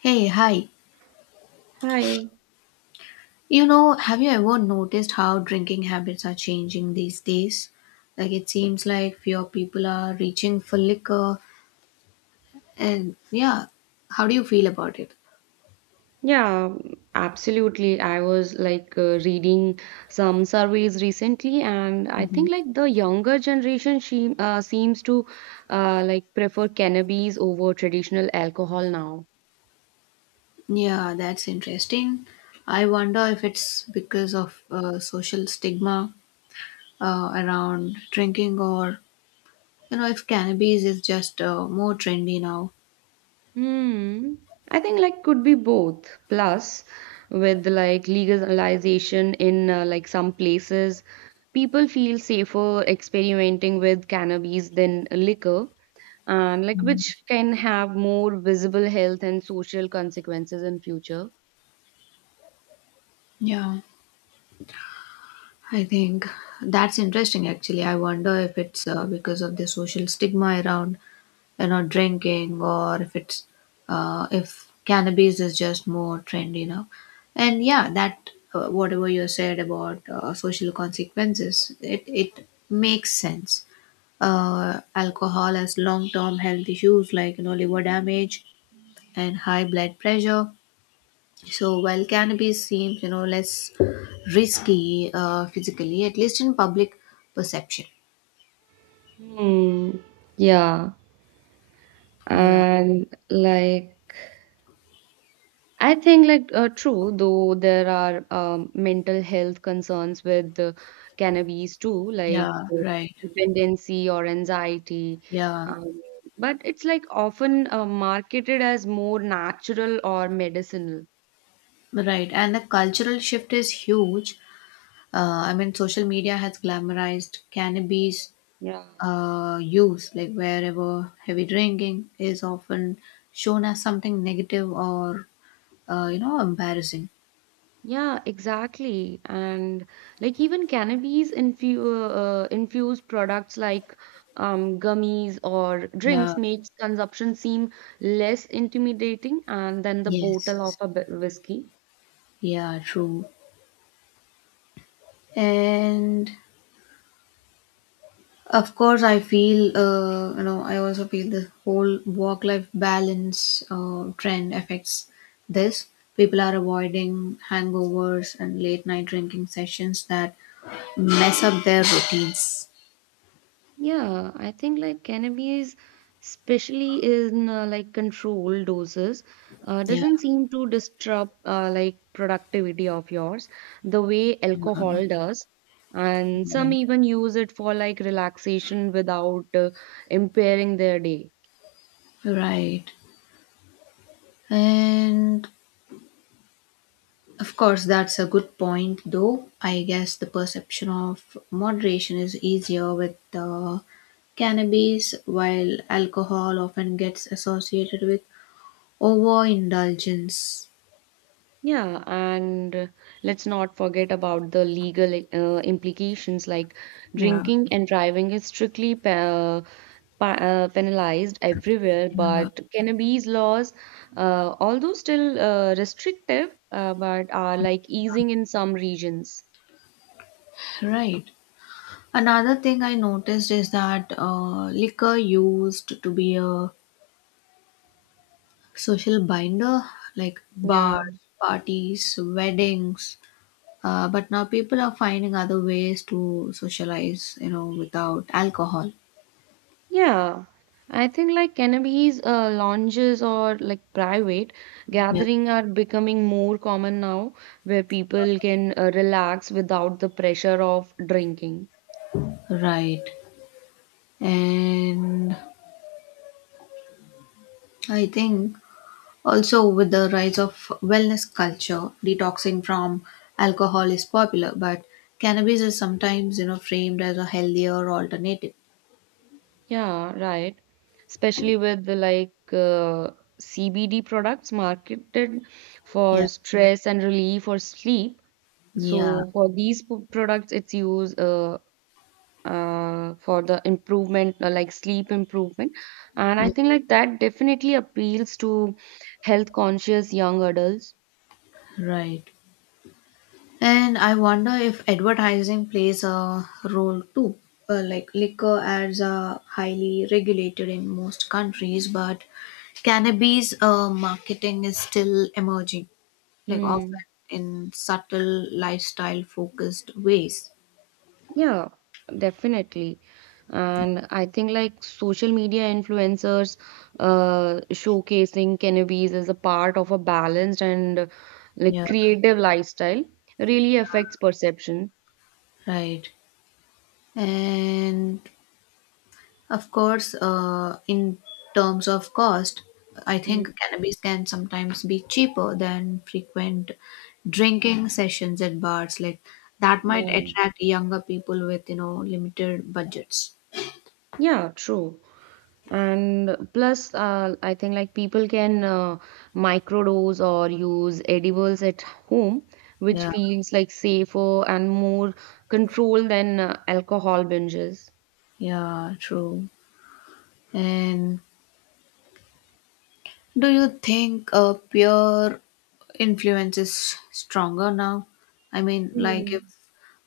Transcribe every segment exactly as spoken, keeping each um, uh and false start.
Hey, hi. Hi. You know, have you ever noticed how drinking habits are changing these days? Like, it seems like fewer people are reaching for liquor. And yeah, how do you feel about it? Yeah, absolutely. I was like uh, reading some surveys recently, and I Mhm. think like the younger generation she uh, seems to uh, like prefer cannabis over traditional alcohol now. Yeah, that's interesting. I wonder if it's because of uh, social stigma uh, around drinking or, you know, if cannabis is just uh, more trendy now. Hmm. I think like could be both. Plus, with like legalization in uh, like some places, people feel safer experimenting with cannabis than liquor. And like which can have more visible health and social consequences in future. Yeah. I think that's interesting actually. I wonder if it's uh, because of the social stigma around, you know, drinking or if it's uh, if cannabis is just more trendy now. And yeah, that uh, whatever you said about uh, social consequences, it it makes sense. Uh, alcohol has long-term health issues like, you know, liver damage and high blood pressure. So while cannabis seems, you know, less risky uh, physically, at least in public perception. Hmm. Yeah. Yeah, And like I think like uh, true though there are um, mental health concerns with the cannabis too like yeah, uh, right. dependency or anxiety Yeah. um, but it's like often uh, marketed as more natural or medicinal. Right, and the cultural shift is huge. Uh, I mean, social media has glamorized cannabis Yeah. uh, use, like wherever heavy drinking is often shown as something negative or, uh, you know, embarrassing. Yeah, exactly. And like even cannabis infu uh, infused products like um, gummies or Yeah. drinks makes consumption seem less intimidating and than the bottle of Yes. a b- whiskey. Yeah, true. And of course, I feel, uh, you know, I also feel the whole work life balance uh, trend affects this. People are avoiding hangovers and late night drinking sessions that mess up their routines. Yeah, I think like cannabis, especially in uh, like controlled doses, uh, Yeah. doesn't seem to disrupt uh, like productivity of yours the way Yeah, alcohol does. And some right. even use it for like relaxation without uh, impairing their day. Right. And of course, that's a good point, though. I guess the perception of moderation is easier with uh, cannabis, while alcohol often gets associated with overindulgence. Yeah, and uh, let's not forget about the legal uh, implications like Yeah, drinking and driving is strictly uh, pa- uh, penalized everywhere, yeah, but cannabis laws, uh, although still uh, restrictive, uh, but are like easing in some regions. right. Another thing I noticed is that uh, liquor used to be a social binder, like bars, Yeah. parties, weddings. Uh, but now people are finding other ways to socialize, you know, without alcohol. Yeah. I think like cannabis uh, lounges or like private Yeah, gathering are becoming more common now, where people can uh, relax without the pressure of drinking. right. And I think also, with the rise of wellness culture, detoxing from alcohol is popular, but cannabis is sometimes, you know, framed as a healthier alternative. Yeah, right. Especially with the like uh, C B D products marketed Yeah. for stress and relief or sleep. Yeah. So for these p- products, it's used uh, uh, for the improvement, uh, like sleep improvement. And I Yeah. think like that definitely appeals to health conscious young adults. Right. And I wonder if advertising plays a role too. Uh, like liquor ads are highly regulated in most countries, but cannabis uh, marketing is still emerging, like often Hmm. in subtle lifestyle focused ways. Yeah, definitely. And I think like social media influencers uh, showcasing cannabis as a part of a balanced and uh, like Yeah. creative lifestyle really affects perception. Right. And of course, uh, in terms of cost, I Mm, think cannabis can sometimes be cheaper than frequent drinking sessions at bars. Like that might Yeah. attract younger people with, you know, limited budgets. Yeah, true. And plus, uh, I think like people can uh, microdose or use edibles at home, which Yeah, feels like safer and more control than uh, alcohol binges. yeah, true. And do you think uh, peer influence is stronger now? I mean, like if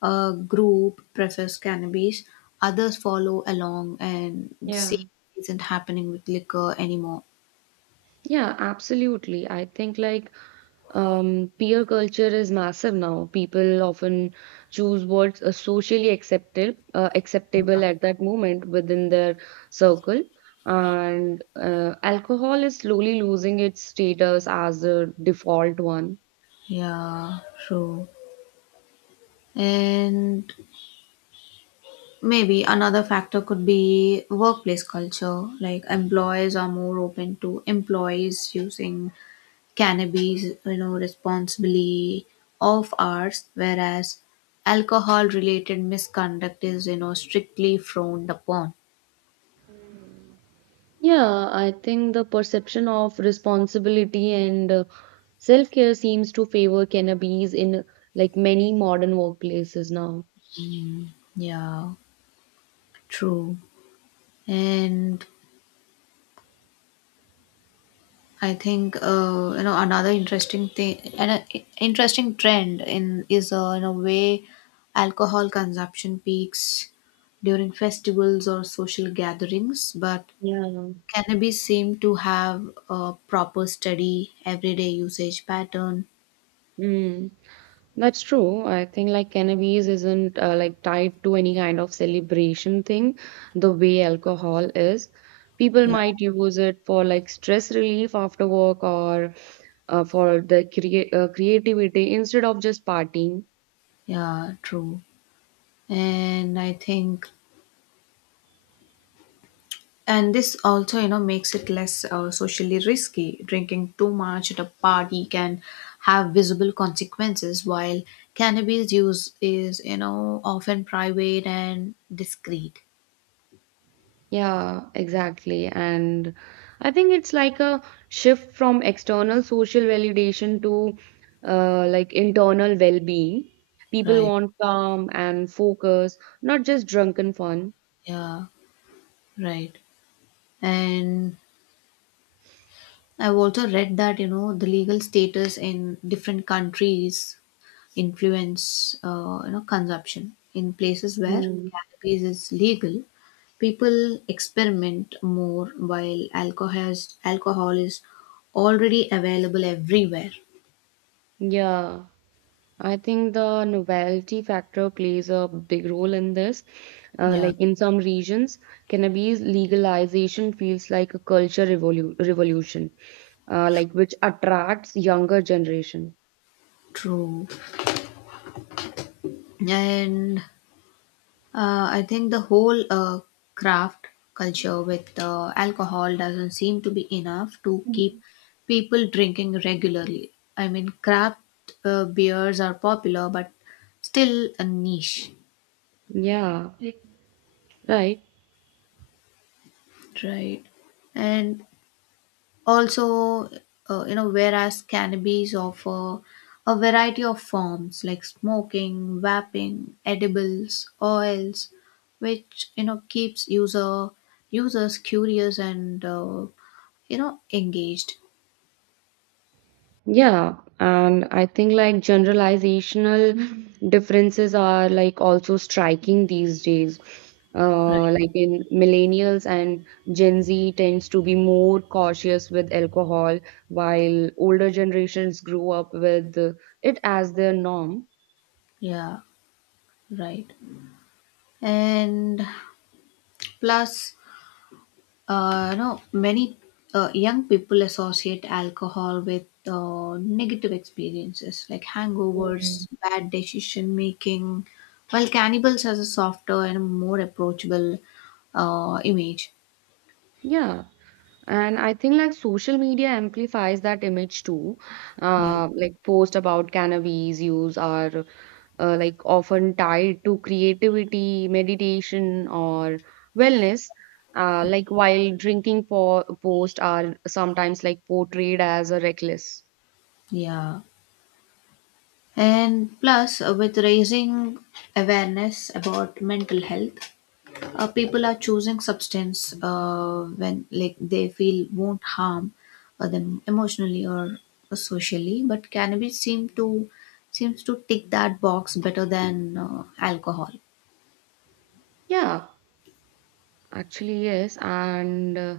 a group prefers cannabis, others follow along, and the Yeah. same isn't happening with liquor anymore. Yeah, absolutely. I think like um, peer culture is massive now. People often choose what's uh, socially acceptable, uh, acceptable at that moment within their circle. And uh, alcohol is slowly losing its status as the default one. Yeah, true. And maybe another factor could be workplace culture. Like employers are more open to employees using cannabis, you know, responsibly of ours, whereas alcohol-related misconduct is, you know, strictly frowned upon. Yeah, I think the perception of responsibility and uh, self-care seems to favor cannabis in like many modern workplaces now. Yeah, true. And I think uh, you know, another interesting thing, an uh, interesting trend in is uh, in a way alcohol consumption peaks during festivals or social gatherings, but Yeah. cannabis seem to have a proper steady everyday usage pattern. Mm. That's true. I think like cannabis isn't uh, like tied to any kind of celebration thing the way alcohol is. People might use it for like stress relief after work or uh, for the crea- uh, creativity instead of just partying. Yeah, true. And I think, and this also, you know, makes it less uh, socially risky. Drinking too much at a party can have visible consequences, while cannabis use is, you know, often private and discreet. Yeah, exactly. And I think it's like a shift from external social validation to uh, like internal well-being. People Right. want calm and focus, not just drunken fun. Yeah, right. And I've also read that, you know, the legal status in different countries influence uh, you know, consumption in places where Mm. cannabis is legal, people experiment more while alcohol is, alcohol is already available everywhere. Yeah, I think the novelty factor plays a big role in this. Uh, yeah, Like in some regions, cannabis legalization feels like a culture revolu revolution, uh, like which attracts younger generation. true. And uh, I think the whole uh, craft culture with uh, alcohol doesn't seem to be enough to keep people drinking regularly. I mean, craft uh, beers are popular but still a niche. Yeah, right. Right. And also, uh, you know, whereas cannabis offer a variety of forms like smoking, vaping, edibles, oils, which, you know, keeps user users curious and, uh, you know, engaged. Yeah, and I think like generalizational differences are like also striking these days. Right. Uh, like in millennials and Gen Z tends to be more cautious with alcohol, while older generations grew up with uh, it as their norm. Yeah. Right. And plus, uh, no, many uh, young people associate alcohol with uh, negative experiences like hangovers, bad decision making, while cannibals has a softer and more approachable uh, image. Yeah, and I think like social media amplifies that image too. Yeah, Uh, like posts about cannabis use are uh, like often tied to creativity, meditation, or wellness. Uh, like while drinking po- post are sometimes like portrayed as a reckless. yeah. And plus, uh, with raising awareness about mental health, uh, people are choosing substance uh, when like they feel won't harm uh, them emotionally or socially, but cannabis seem to seems to tick that box better than uh, alcohol. Yeah, actually yes. And uh,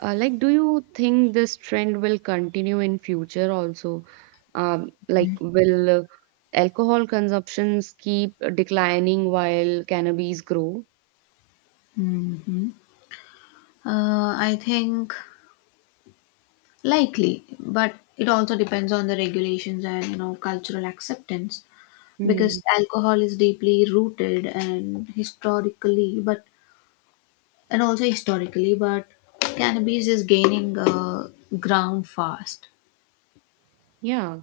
uh, like, do you think this trend will continue in future also? Um, like, will uh, alcohol consumptions keep declining while cannabis grow? Hmm. uh, I think likely, but it also depends on the regulations and, you know, cultural acceptance Hmm. because alcohol is deeply rooted and historically but and also historically, but cannabis is gaining uh, ground fast. Yeah.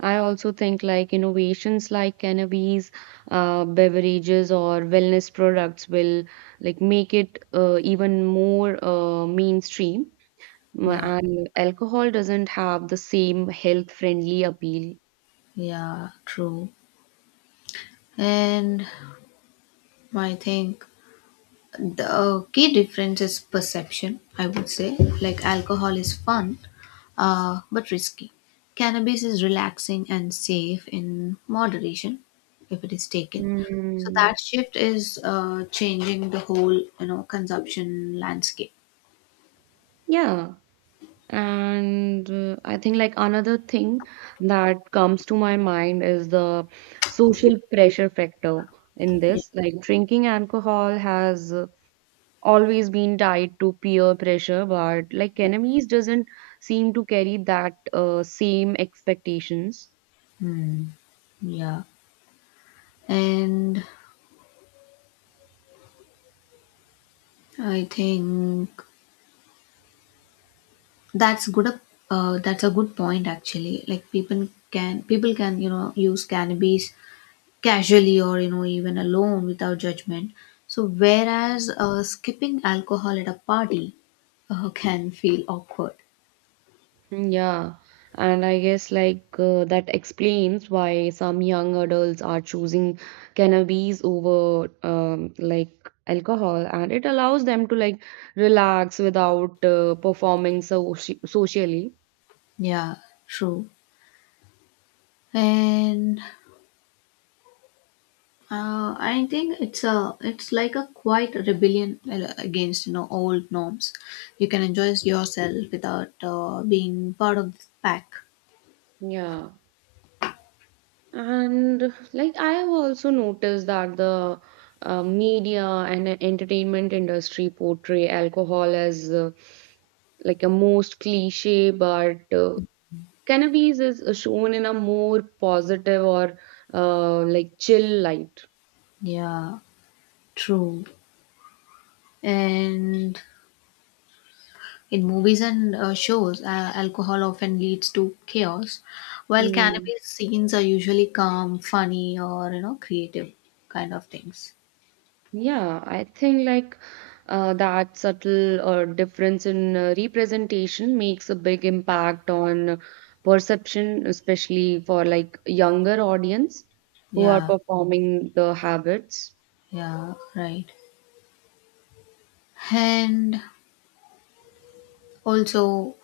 I also think like innovations like cannabis, uh, beverages or wellness products will like make it uh, even more uh, mainstream. Mm, Yeah, And alcohol doesn't have the same health-friendly appeal. yeah, true. And I think the key difference is perception, I would say. Like alcohol is fun, uh, but risky. Cannabis is relaxing and safe in moderation if it is taken. So Mm, that shift is uh, changing the whole, you know, consumption landscape. yeah. And uh, I think like another thing that comes to my mind is the social pressure factor in Yeah. this. Like drinking alcohol has always been tied to peer pressure, but like enemies doesn't seem to carry that uh, same expectations. Hmm. Yeah. And I think that's good. up- Uh, that's a good point actually. Like people can people can, you know, use cannabis casually or, you know, even alone without judgment. So whereas uh, skipping alcohol at a party uh, can feel awkward. Yeah, and I guess like uh, that explains why some young adults are choosing cannabis over um, like alcohol, and it allows them to like relax without uh, performing so socially. Yeah, true. And uh, I think it's a it's like a quiet rebellion uh, against, you know, old norms. You can enjoy yourself without uh, being part of the pack. Yeah. And like I have also noticed that the uh, media and entertainment industry portray alcohol as uh, like a most cliche, but uh, cannabis is uh, shown in a more positive or uh, like chill light. Yeah. True. And in movies and uh, shows, uh, alcohol often leads to chaos, while cannabis scenes are usually calm, funny, or, you know, creative kind of things. Yeah, I think like uh, that subtle uh, difference in uh, representation makes a big impact on perception, especially for like younger audience who are Yeah, performing the habits. yeah, right. And also,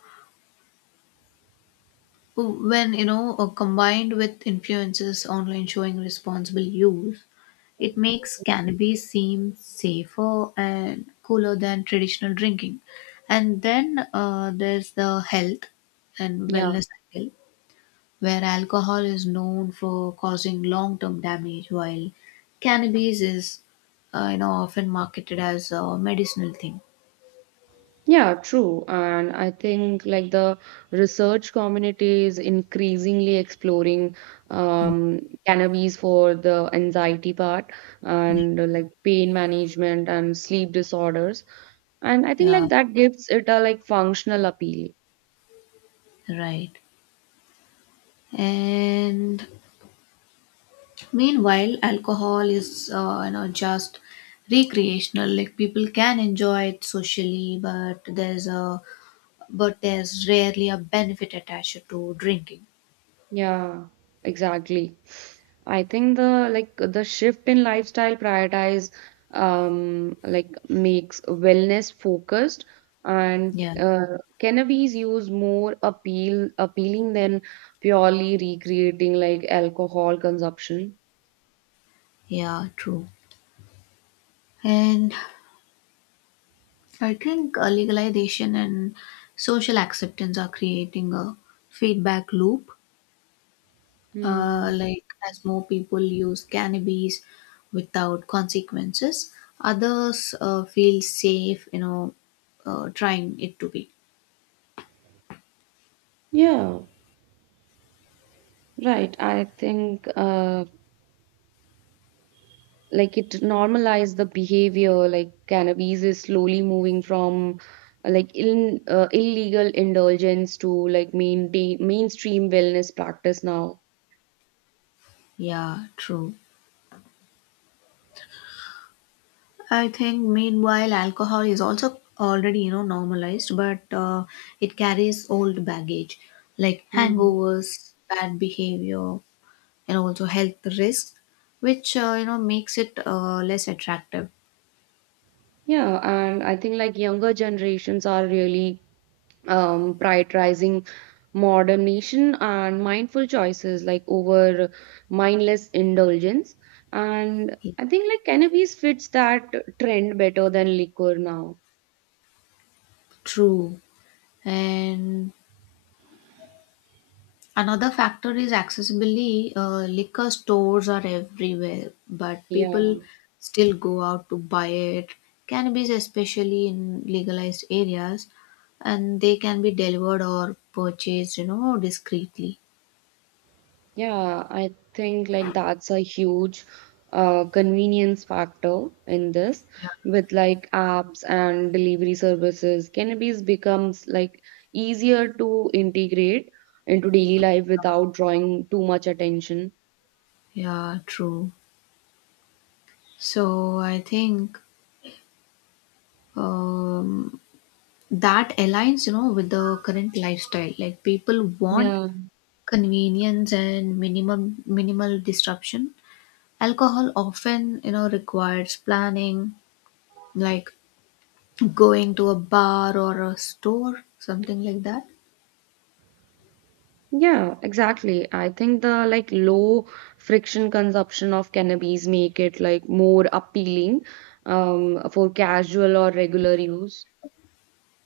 when, you know, uh, combined with influencers online showing responsible use, it makes cannabis seem safer and cooler than traditional drinking. And then uh, there's the health and Yeah, wellness angle where alcohol is known for causing long-term damage while cannabis is uh, you know, often marketed as a medicinal thing. yeah, true. And I think like the research community is increasingly exploring um, cannabis for the anxiety part Mm. and uh, like pain management and sleep disorders. And I think Yeah, like that gives it a like functional appeal. right. And meanwhile, alcohol is uh, you know, just recreational. Like people can enjoy it socially, but there's a but there's rarely a benefit attached to drinking. Yeah, exactly. I think the like the shift in lifestyle prioritize um like makes wellness focused and Yeah, uh, cannabis use more appeal appealing than purely recreating like alcohol consumption. yeah, true. And I think uh, legalization and social acceptance are creating a feedback loop, uh, Hmm. like as more people use cannabis without consequences, others uh, feel safe, you know, uh, trying it to be. Yeah, right. I think uh like it normalized the behavior like cannabis is slowly moving from uh, like in, uh, illegal indulgence to like maintain mainstream wellness practice now. Yeah, true. I think meanwhile, alcohol is also already, you know, normalized, but uh, it carries old baggage like Mm. hangovers, bad behavior, and also health risks, which, uh, you know, makes it uh, less attractive. Yeah, and I think like younger generations are really um prioritizing modernation and mindful choices like over mindless indulgence, and I think like cannabis fits that trend better than liquor now. True. And another factor is accessibility. Uh, liquor stores are everywhere, but people Yeah. still go out to buy it. Cannabis, especially in legalized areas, and they can be delivered or purchased, you know, discreetly. Yeah, I think like that's a huge uh, convenience factor in this Yeah, with like apps and delivery services. Cannabis becomes like easier to integrate into daily life without drawing too much attention. yeah, true. So I think um, that aligns, you know, with the current lifestyle. Like people want Yeah. convenience and minimum minimal disruption. Alcohol often, you know, requires planning, like going to a bar or a store, something like that. Yeah, exactly. I think the like low friction consumption of cannabis make it like more appealing um, for casual or regular use.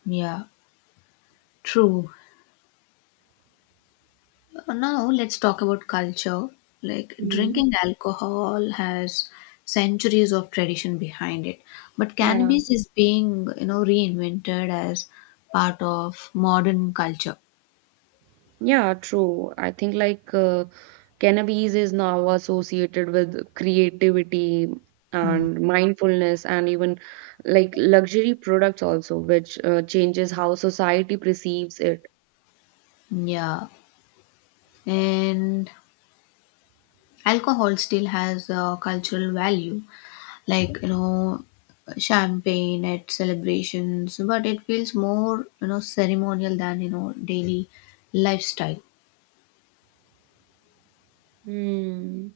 Yeah, true. Uh, Now let's talk about culture. Like drinking Mhm. alcohol has centuries of tradition behind it, but Yeah. cannabis is being, you know, reinvented as part of modern culture. Yeah, true. I think like uh, cannabis is now associated with creativity Mm. and mindfulness and even like luxury products also, which uh, changes how society perceives it. Yeah, and alcohol still has a cultural value. Like, you know, champagne at celebrations, but it feels more, you know, ceremonial than, you know, daily lifestyle. Hmm.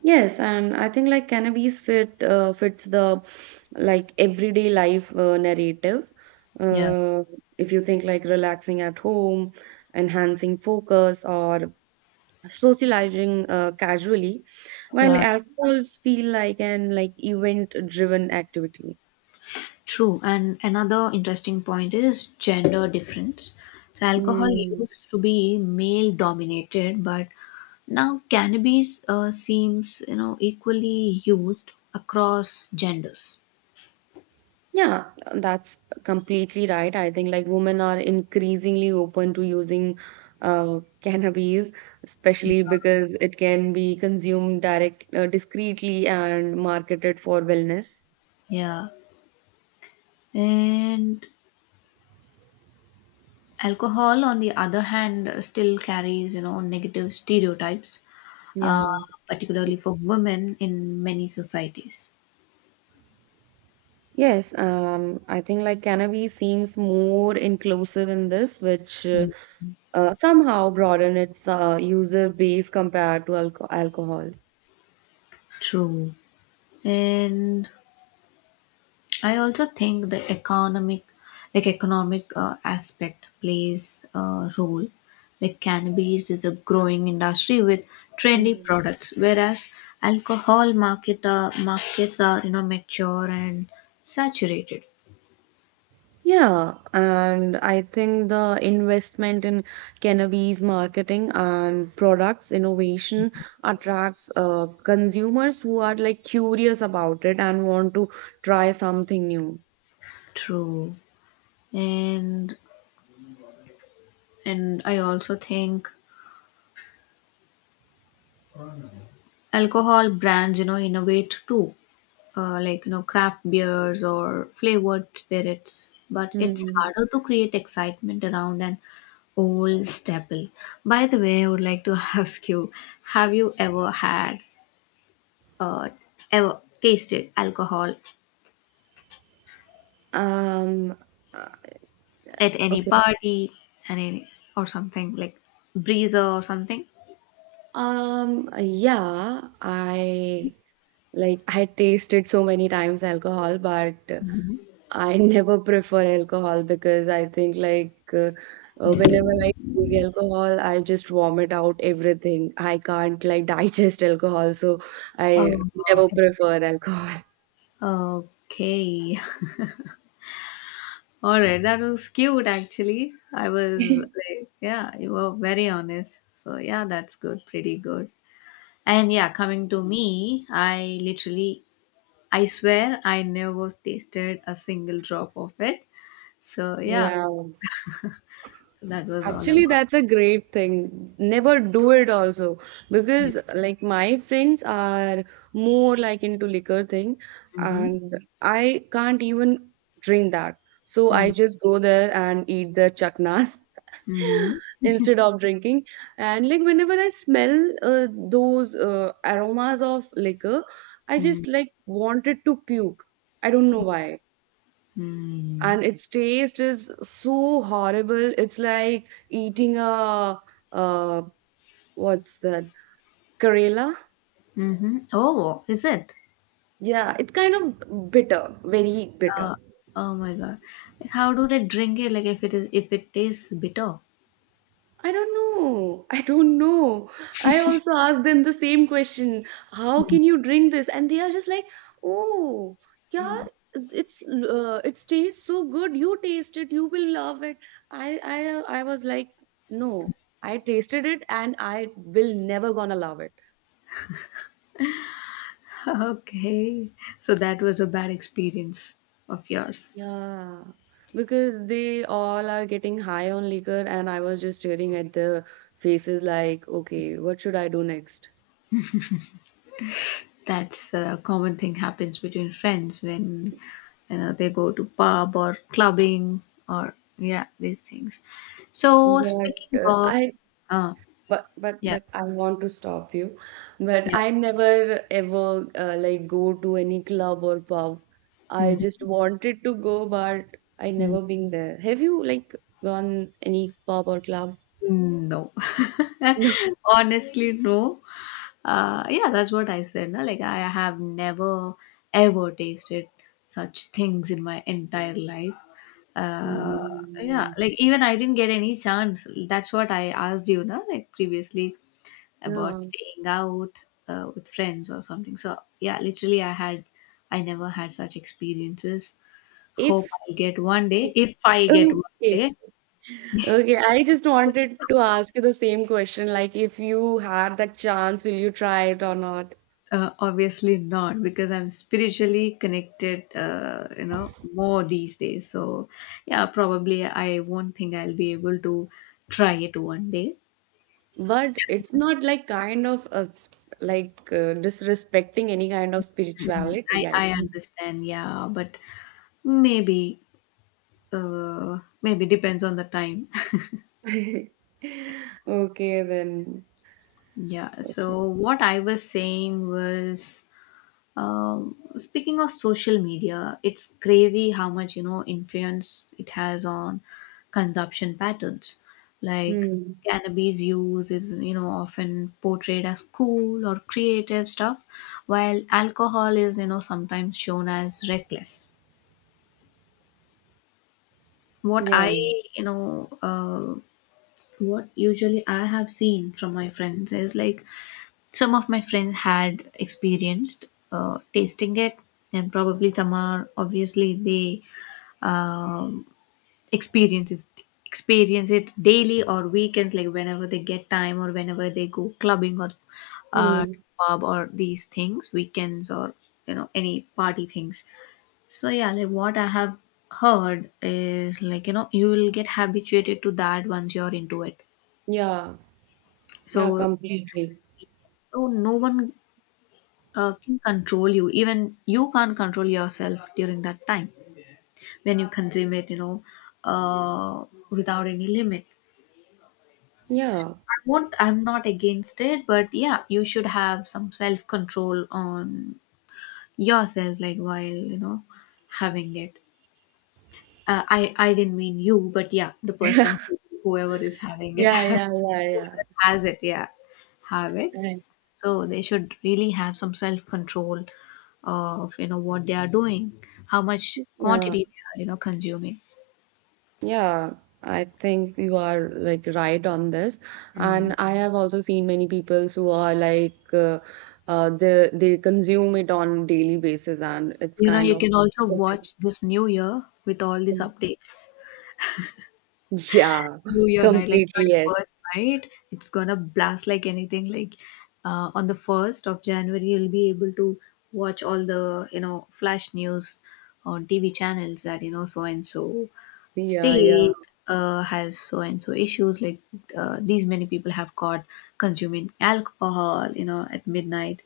Yes, and I think like cannabis fit uh, fits the like everyday life uh, narrative. Yeah, Uh, if you think like relaxing at home, enhancing focus, or socializing uh, casually, while yeah, alcohols feel like an like event-driven activity. true. And another interesting point is gender difference. So alcohol Mm, used to be male dominated, but now cannabis uh, seems, you know, equally used across genders. yeah, that's completely right. I think like women are increasingly open to using uh, cannabis, especially because it can be consumed direct, uh, discreetly and marketed for wellness. Yeah. And alcohol, on the other hand, still carries, you know, negative stereotypes, uh, Yeah. particularly for women in many societies. Yes, um, I think like cannabis seems more inclusive in this, which uh, uh, somehow broaden its uh, user base compared to alco- alcohol. True. And I also think the economic, like economic uh, aspect plays a role. Like cannabis is a growing industry with trendy Mm. products, whereas alcohol market uh, markets are, you know, mature and saturated. Yeah, and I think the investment in cannabis marketing and products innovation attracts uh, consumers who are like curious about it and want to try something new. True. And and I also think alcohol brands, you know, innovate too, uh, like, you know, craft beers or flavored spirits. But it's Mm. harder to create excitement around an old staple. By the way, I would like to ask you: have you ever had, uh, ever tasted alcohol Um, uh, at any okay. party, and any or something like breezer or something? Um, yeah, I like I tasted so many times alcohol, but I never prefer alcohol because I think like uh, uh, whenever I drink alcohol, I just vomit out everything. I can't like digest alcohol, so I Oh, never okay. prefer alcohol. Okay. Alright, that was cute actually. I was like, yeah, you were very honest. So yeah, that's good, pretty good. And yeah, coming to me, I literally, I swear, I never tasted a single drop of it. So yeah, Yeah. so that was all Actually, about. that's a great thing. Never do it also Yeah. because like my friends are more like into liquor thing Mm-hmm. and I can't even drink that. So Mm-hmm. I just go there and eat the chaknas instead of drinking. And like whenever I smell uh, those uh, aromas of liquor, I Mm-hmm. just like wanted to puke. I don't know why, and its taste is so horrible. It's like eating a uh, what's that? Karela? Mm-hmm. Oh, is it? Yeah, it's kind of bitter, very bitter. Uh, oh my God! How do they drink it? Like if it is, if it tastes bitter. I don't know. I don't know. I also asked them the same question. How can you drink this? And they are just like, oh, yeah, it's uh, it tastes so good. You taste it, you will love it. I I I was like, no, I tasted it, and I will never gonna love it. Okay, so that was a bad experience of yours. Yeah, because they all are getting high on liquor, and I was just staring at their faces like, okay, what should I do next? That's a common thing happens between friends when, you know, they go to pub or clubbing or yeah these things. So But speaking uh, of, I, uh, but but yeah, but I want to stop you. But yeah, I never ever uh, like go to any club or pub. I mhm, just wanted to go, but I mhm. never been there. Have you like gone any pub or club? No, No. honestly no. Uh, yeah, that's what I said. No? Like I have never ever tasted such things in my entire life. Uh, yeah, Mm, like even I didn't get any chance. That's what I asked you, no, like previously about yeah. staying out uh, with friends or something. So yeah, literally, I had, I never had such experiences. Hope If I get one day. If I get one okay. day, Okay, I just wanted to ask you the same question, like if you had that chance, will you try it or not? uh, obviously not because I'm spiritually connected, uh, you know, more these days. So yeah, probably I won't think I'll be able to try it one day. But it's not like kind of a, s- like uh, disrespecting any kind of Mm, I, spirituality, I I think. understand, yeah, but Maybe, uh, maybe depends on the time. Okay, then. Yeah. So what I was saying was, um, speaking of social media, it's crazy how much you know influence it has on consumption patterns. Like Hmm. cannabis use is you know often portrayed as cool or creative stuff, while alcohol is you know sometimes shown as reckless. What I Yeah. you know uh, what usually I have seen from my friends is like some of my friends had experienced, uh, tasting it, and probably some are obviously they, um, experience it experience it daily or weekends, like whenever they get time or whenever they go clubbing or uh, Hmm. pub or these things, weekends or you know any party things. So yeah, like what I have heard is like you know you will get habituated to that once you're into it, Yeah. Yeah, so completely. oh, no one uh, can control you. Even you can't control yourself during that time when you consume it, you know, uh, without any limit. Yeah. I won't, I'm not against it, but yeah, you should have some self control on yourself, like while, you know, having it. Uh, I, I didn't mean you, but yeah, the person, who, whoever is having it, Yeah, whoever yeah, yeah, yeah. has it, yeah, have it. Right. So they should really have some self control of you know what they are doing, how much Yeah. quantity they are you know consuming. Yeah, I think you are like right on this. And And I have also seen many people who are like uh, uh, they they consume it on daily basis, and it's you know kind you of can also watch this new year with all these updates. yeah, New year night, like completely thirty yes. first night, it's gonna blast like anything. Like uh, on the first of January, you'll be able to watch all the you know flash news on T V channels that you know so and so Yeah, yeah, state uh, has so and so issues, like uh, these many people have caught consuming alcohol you know at midnight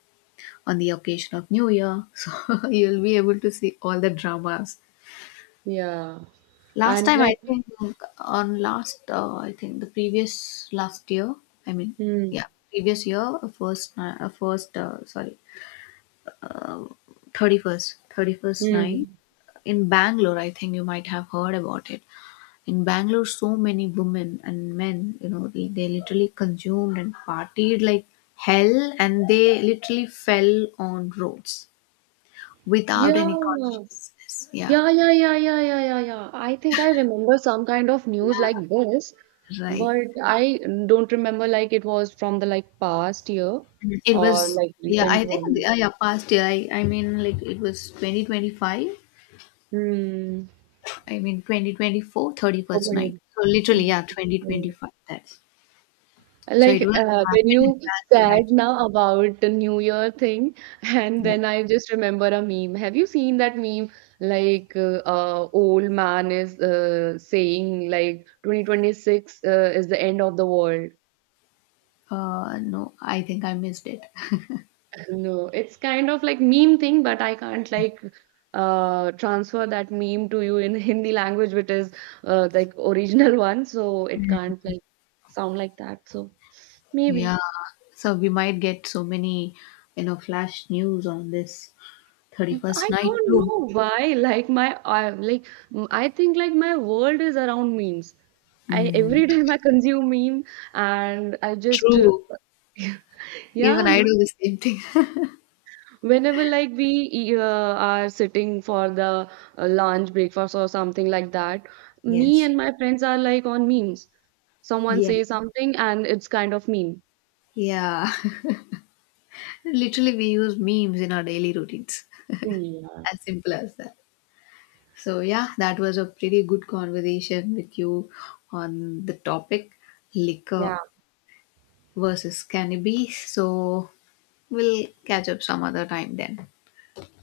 on the occasion of new year. So you'll be able to see all the dramas. yeah. Last And time, I like, think, on last, uh, I think the previous last year, I mean, hmm, yeah, previous year, uh, first ni- uh, first, uh, sorry, thirty first thirty first night hmm. in Bangalore. I think you might have heard about it. In Bangalore, so many women and men, you know, they, they literally consumed and partied like hell, and they literally fell on roads without Yeah, any consciousness. Yeah, yeah, yeah, yeah, yeah, yeah, yeah, yeah. I think I remember some kind of news like this. right. But I don't remember like it was from the like past year It or was, like yeah, recent I think, one. uh, yeah, past year, I, I mean, like it was twenty twenty five, Hmm. I mean, twenty twenty four thirty So first night. many. So literally, yeah, Mhm. twenty twenty five, that's. So it Like was uh, happened when in you Bangalore, said actually. now about the New Year thing, and Yeah. then I just remember a meme. Have you seen that meme? Like uh, uh, old man is uh, saying like twenty twenty-six uh, is the end of the world. Uh, no, I think I missed it. No, it's kind of like meme thing, but I can't like uh transfer that meme to you in Hindi language, which is uh like original one, so it can't like sound like that. So Yeah, maybe so we might get so many, you know, flash news on this thirty first I night don't too. know why. Like my I like m- I think like my world is around memes. I Mm, every time I consume meme and I just true. Even yeah, I no. do the same thing. Whenever like we e- uh, are sitting for the uh, lunch, breakfast or something like that, me Yes. and my friends are like on memes. Someone says Yes. something and it's kind of meme. Yeah. Literally, we use memes in our daily routines. Yeah. As simple as that. So, yeah, that was a pretty good conversation with you on the topic liquor Yeah. versus cannabis. So, we'll catch up some other time then.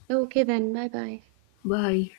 Okay, then. Bye bye. Bye.